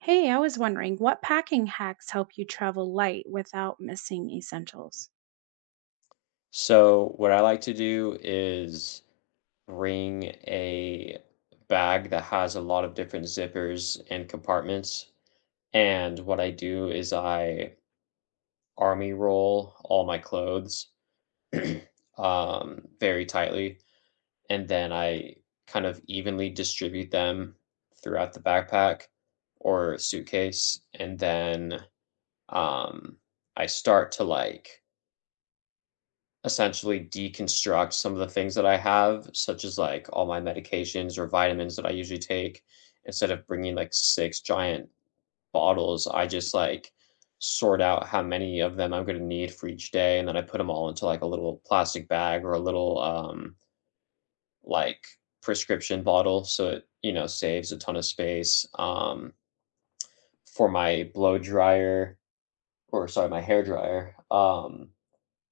Hey, I was wondering what packing hacks help you travel light without missing essentials? So what I like to do is bring a bag that has a lot of different zippers and compartments. And what I do is I army roll all my clothes very tightly, and then I kind of evenly distribute them throughout the backpack or suitcase. And then um, I start to essentially deconstruct some of the things that I have, such as like all my medications or vitamins that I usually take. Instead of bringing like six giant bottles, I just like sort out how many of them I'm going to need for each day. And then I put them all into like a little plastic bag or a little like prescription bottle. So it saves a ton of space. For my blow dryer or sorry, my hair dryer,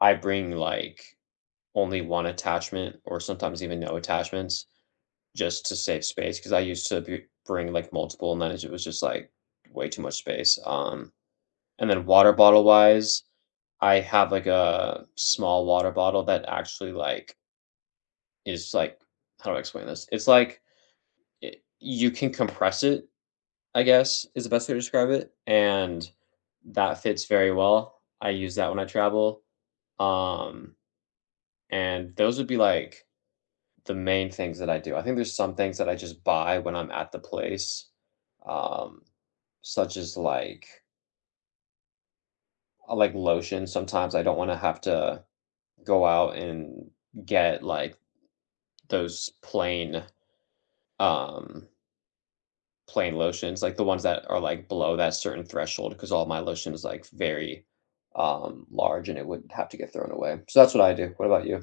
I bring like only one attachment or sometimes even no attachments just to save space because I used to be, bring like multiple and then it was just like way too much space. And then water bottle wise, I have like a small water bottle that actually like is like how do I explain this? It's you can compress it, I guess is the best way to describe it, and that fits very well. I use that when I travel. Um, and those would be like the main things that I do. I think there's some things that I just buy when I'm at the place, um, such as I like lotion. Sometimes I don't want to have to go out and get like those plain, um, plain lotions, like the ones that are like below that certain threshold, because all my lotion is like very, large and it would have to get thrown away. So that's what I do. What about you?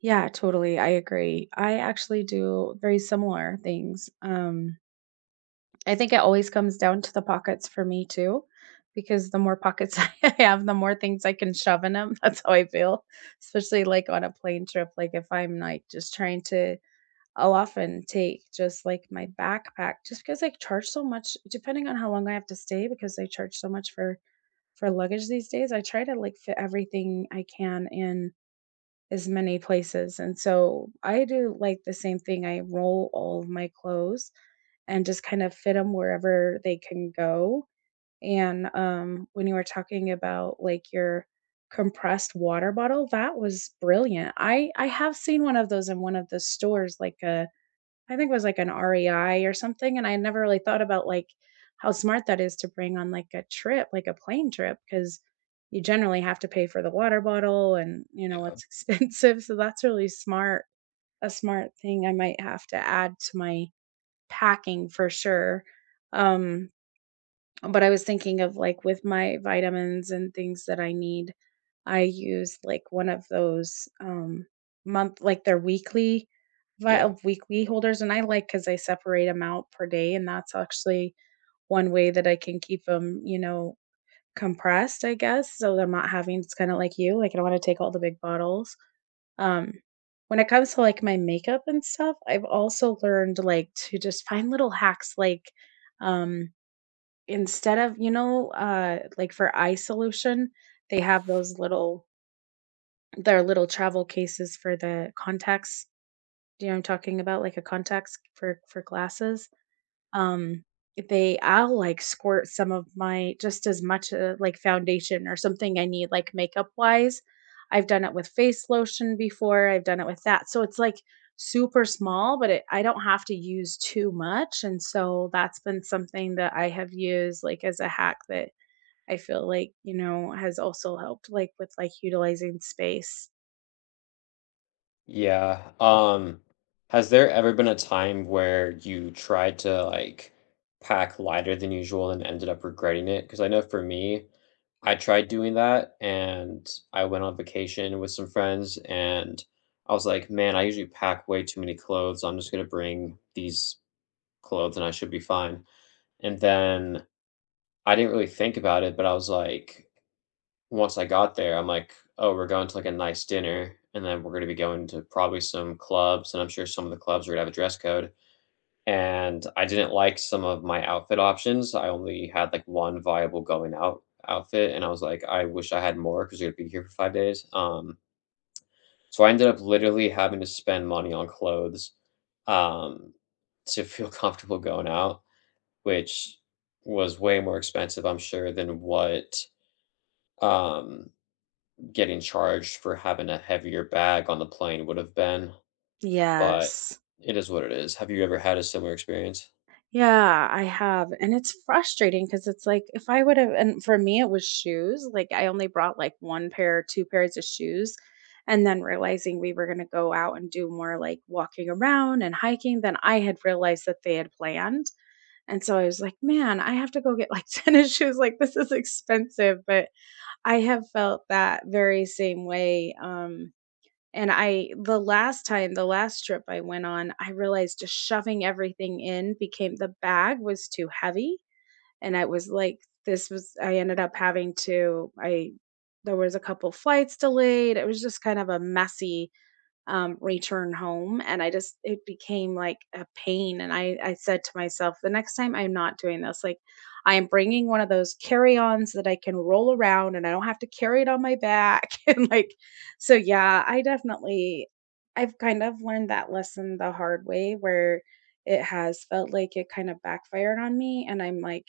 Yeah, totally. I agree. I actually do very similar things. I think it always comes down to the pockets for me too, because the more pockets I have, the more things I can shove in them. That's how I feel, especially like on a plane trip. Like if I'm like just trying to, I'll often take just like my backpack just because I charge so much, depending on how long I have to stay, because I charge so much for luggage these days, I try to like fit everything I can in as many places. And so I do like the same thing. I roll all of my clothes and just kind of fit them wherever they can go. And when you were talking about like your compressed water bottle, that was brilliant. I have seen one of those in one of the stores, like a I think it was like an REI or something, and I never really thought about, like, how smart that is to bring on, like, a trip, like a plane trip, because you generally have to pay for the water bottle and, Yeah. it's expensive, so that's really smart, a smart thing I might have to add to my packing for sure. Um but I was thinking of like with my vitamins and things that I need, I use like one of those month like their weekly Yeah. weekly holders and I like cuz I separate them out per day and that's actually one way that I can keep them, compressed, I guess, so that I'm not having it's kind of like you, like I don't want to take all the big bottles. Um when it comes to like my makeup and stuff, I've also learned like to just find little hacks like um instead of like for eye solution, they have those little their little travel cases for the contacts. Do you know what I'm talking about? Like a contacts for glasses. Um, they I'll like squirt some of my just as much like foundation or something I need like makeup wise. I've done it with face lotion before. I've done it with that. So it's like super small, but it, I don't have to use too much. And so that's been something that I have used like as a hack that I feel like, has also helped like with like utilizing space. Yeah. Has there ever been a time where you tried to like pack lighter than usual and ended up regretting it? Because I know for me, I tried doing that and I went on vacation with some friends and I was like, man, I usually pack way too many clothes. I'm just gonna bring these clothes and I should be fine. And then I didn't really think about it, but I was like, once I got there, I'm like, "Oh, we're going to, like, a nice dinner, and then we're gonna be going to probably some clubs," and I'm sure some of the clubs are gonna have a dress code, and I didn't like some of my outfit options. I only had, like, one viable going out outfit, and I was like, "I wish I had more because you 'cause we're gonna be here for 5 days." So I ended up literally having to spend money on clothes, um, to feel comfortable going out, which was way more expensive, I'm sure, than what, um getting charged for having a heavier bag on the plane would have been, but Yes. it is what it is. Have you ever had a similar experience? Yeah, I have. And it's frustrating because it's like if I would have, and for me, it was shoes. Like I only brought like one pair, two pairs of shoes. And then realizing we were going to go out and do more like walking around and hiking than I had realized that they had planned. And so I was like, man, I have to go get like tennis shoes. Like this is expensive. But I have felt that very same way. And I the last time, the last trip I went on, I realized just shoving everything in became the bag was too heavy, and I was like, this was I ended up having to I there was a couple flights delayed. It was just kind of a messy return home. And I just, it became like a pain. And I said to myself, the next time I'm not doing this, like I am bringing one of those carry ons that I can roll around and I don't have to carry it on my back. And like, so yeah, I definitely, I've kind of learned that lesson the hard way where it has felt like it kind of backfired on me. And I'm like,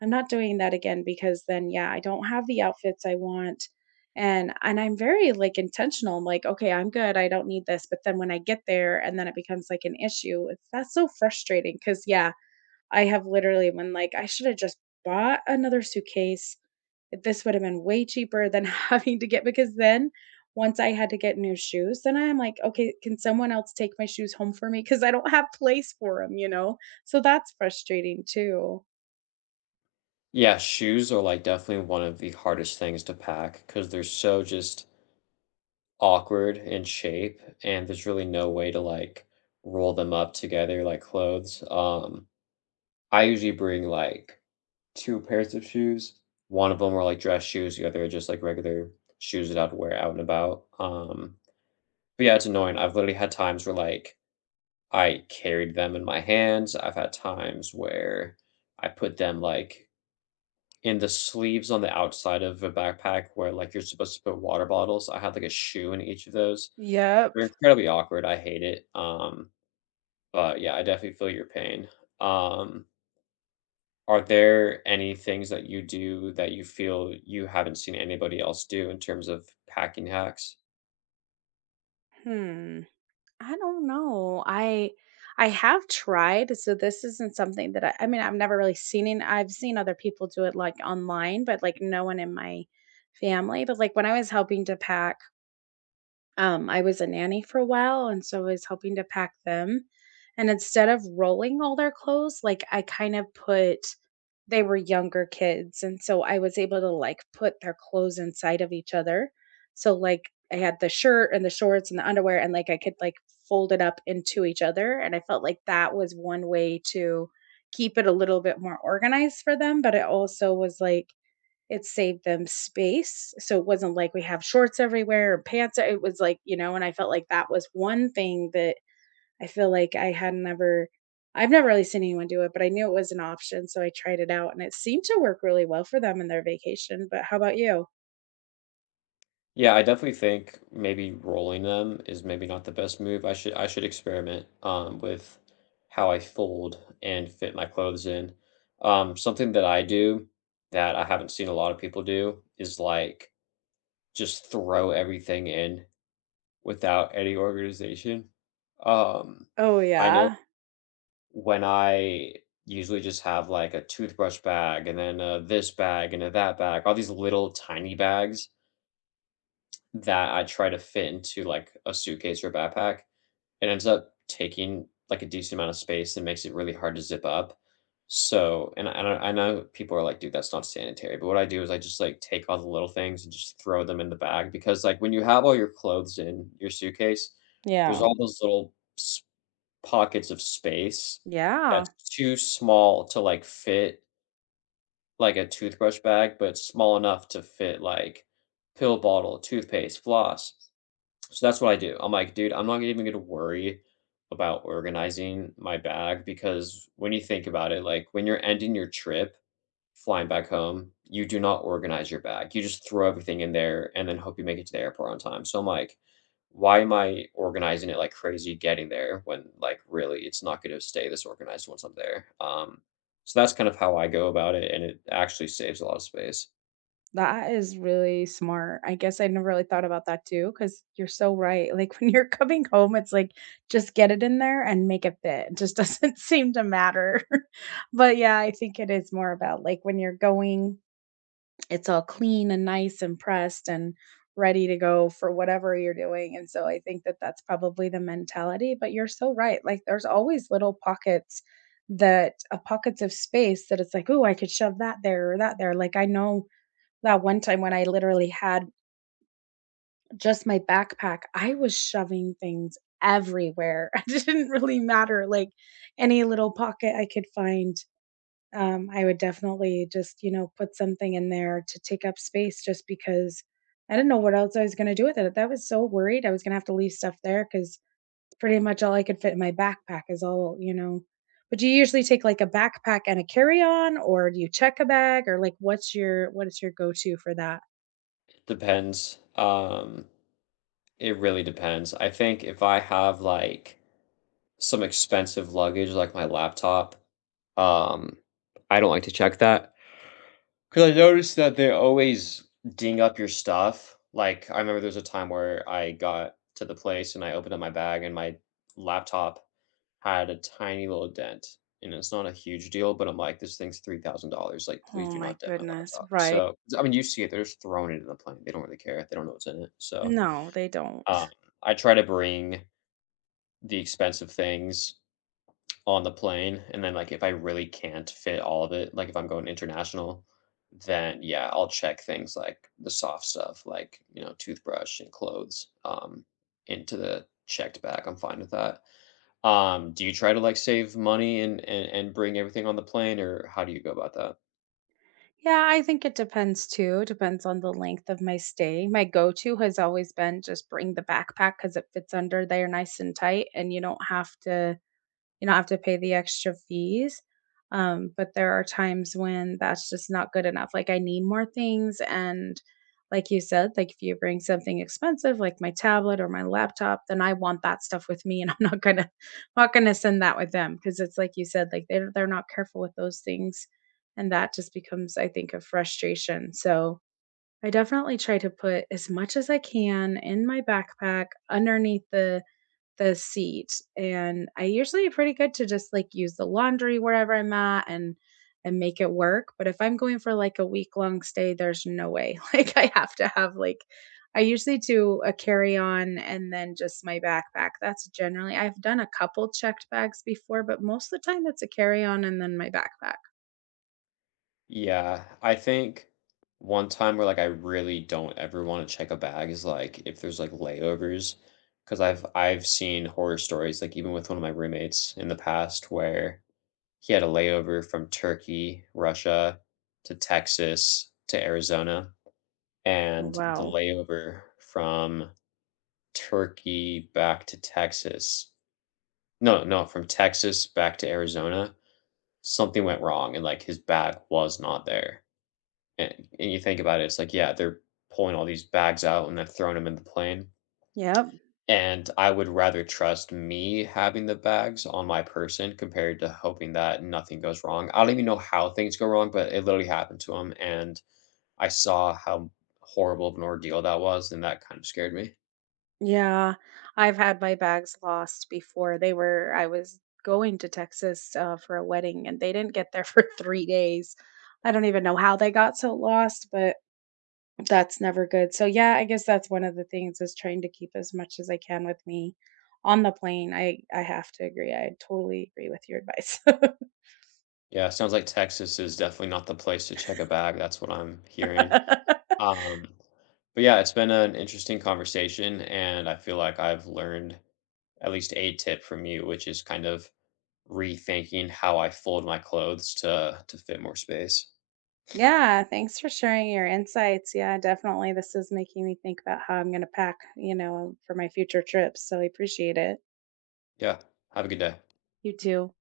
I'm not doing that again because then, yeah, I don't have the outfits I want and I'm very, like, intentional. I'm like, "Okay, I'm good. I don't need this." But then when I get there and then it becomes, like, an issue, it's that's so frustrating. Cause yeah, I have literally been like, "I shoulda just bought another suitcase. This would have been way cheaper than having to get" because then once I had to get new shoes, then I'm like, "Okay, can someone else take my shoes home for me? Cause I don't have place for them. You know? So that's frustrating too. Yeah, shoes are like definitely one of the hardest things to pack because they're so just awkward in shape, and there's really no way to like roll them up together like clothes. I usually bring like two pairs of shoes. One of them are like dress shoes, the other are just like regular shoes that I'd wear out and about. But yeah, it's annoying. I've literally had times where like I carried them in my hands. I've had times where I put them, like, in the sleeves on the outside of a backpack where, like, you're supposed to put water bottles. I had, like, a shoe in each of those. Yep. They're incredibly awkward, I hate it, but, yeah, I definitely feel your pain. Um, are there any things that you do that you feel you haven't seen anybody else do in terms of packing hacks? Hmm. I don't know. I have tried, so this isn't something that I mean, I've never really seen it. I've seen other people do it like online, but like no one in my family. But like when I was helping to pack, I was a nanny for a while, and so I was helping to pack them. And instead of rolling all their clothes, like I kind of put they were younger kids, and so I was able to, like, put their clothes inside of each other. So, like, I had the shirt and the shorts and the underwear, and, like, I could, like, fold it up into each other, and I felt like that was one way to keep it a little bit more organized for them, but it also was, like, it saved them space, so it wasn't like we have shorts everywhere or pants, it was like, you know, and I felt like that was one thing that I feel like I had never I've never really seen anyone do it, but I knew it was an option, so I tried it out and it seemed to work really well for them in their vacation, but how about you? Yeah, I definitely think maybe rolling them is maybe not the best move. I should experiment with how I fold and fit my clothes in. Something that I do that I haven't seen a lot of people do is like just throw everything in without any organization. Um, Oh, I know yeah. when I usually just have like a toothbrush bag and then this bag and a that bag, all these little tiny bags that I try to fit into, like, a suitcase or backpack. It ends up taking, like, a decent amount of space and makes it really hard to zip up. So and I know people are like, "Dude, that's not sanitary," but what I do is I just, like, take all the little things and just throw them in the bag because, like, when you have all your clothes in your suitcase, there's Yeah. all those little s pockets of space that's Yeah. too small to, like, fit, like, a toothbrush bag, but small enough to fit, like, pill bottle, toothpaste, floss. So that's what I do. I'm like, dude, I'm not even gonna worry about organizing my bag because when you think about it, like when you're ending your trip, flying back home, you do not organize your bag. You just throw everything in there and then hope you make it to the airport on time. So I'm like, why am I organizing it like crazy getting there when like really it's not gonna stay this organized once I'm there? So that's kind of how I go about it, and it actually saves a lot of space. That is really smart. I guess I never really thought about that too, because you're so right. Like when you're coming home, it's like just get it in there and make it fit. It just doesn't seem to matter. But yeah, I think it is more about like when you're going it's all clean and nice and pressed and ready to go for whatever you're doing. And so I think that that's probably the mentality, but you're so right. Like there's always little pockets that pockets of space that it's like, oh, I could shove that there or that there. Like I know that one time when I literally had just my backpack, I was shoving things everywhere. It didn't really matter like any little pocket I could find I would definitely just, put something in there to take up space just because I didn't know what else I was going to do with it. That was so worried I was going to have to leave stuff there because pretty much all I could fit in my backpack is all, you know. But do you usually take like a backpack and a carry-on or do you check a bag or like what's your what is your go-to for that? Depends. It really depends. I think if I have like some expensive luggage like my laptop, um, I don't like to check that because I noticed that they always ding up your stuff. Like, I remember there was a time where I got to the place and I opened up my bag and my laptop had a tiny little dent. And it's not a huge deal, but I'm like, this thing's $3,000. Like, please Oh do my not dent my goodness, laptop. right? So, I mean, you see it, they're just throwing it in the plane. They don't really care. They don't know what's in it. So, No, they don't. um, I try to bring the expensive things on the plane, and then, like, if I really can't fit all of it, like, if I'm going international, then, yeah, I'll check things like the soft stuff, like, you know, toothbrush and clothes, into the checked bag. I'm fine with that. Do you try to, like, save money and bring everything on the plane, or how do you go about that? Yeah, I think it depends too. Depends on the length of my stay. My go to has always been just bring the backpack because it fits under there nice and tight, and you don't have to pay the extra fees. But there are times when that's just not good enough. Like I need more things and like you said, like if you bring something expensive like my tablet or my laptop, then I want that stuff with me and I'm not going to not going to send that with them because it's like you said like they're not careful with those things and that just becomes I think a frustration. So I definitely try to put as much as I can in my backpack underneath the seat, and I usually pretty good to just, like, use the laundry wherever I'm at and make it work, but if I'm going for, like, a week-long stay, there's no way, like, I have to have, like I usually do a carry-on and then just my backpack, that's generally I've done a couple checked bags before, but most of the time it's a carry-on and then my backpack. Yeah, I think one time where like I really don't ever want to check a bag is like if there's like layovers, because I've seen horror stories like even with one of my roommates in the past where he had a layover from Turkey, Russia to Texas to Arizona, Oh, and the wow. layover from Turkey back to Texas. No, no, from Texas back to Arizona, something went wrong and like his bag was not there and you think about it, it's like, yeah, they're pulling all these bags out and then throwing them in the plane. Yep. And I would rather trust me having the bags on my person compared to hoping that nothing goes wrong. I don't even know how things go wrong, but it literally happened to him. And I saw how horrible of an ordeal that was, and that kind of scared me. Yeah, I've had my bags lost before. They were I was going to Texas for a wedding, and they didn't get there for 3 days. I don't even know how they got so lost, but that's never good. So yeah, I guess that's one of the things is trying to keep as much as I can with me on the plane. I have to agree. I totally agree with your advice. Yeah, sounds like Texas is definitely not the place to check a bag. That's what I'm hearing. Um, but yeah, it's been an interesting conversation, and I feel like I've learned at least a tip from you, which is kind of rethinking how I fold my clothes to fit more space. Yeah, thanks for sharing your insights. Yeah, definitely. This is making me think about how I'm going to pack, you know, for my future trips. So I appreciate it. Yeah. Have a good day. You too.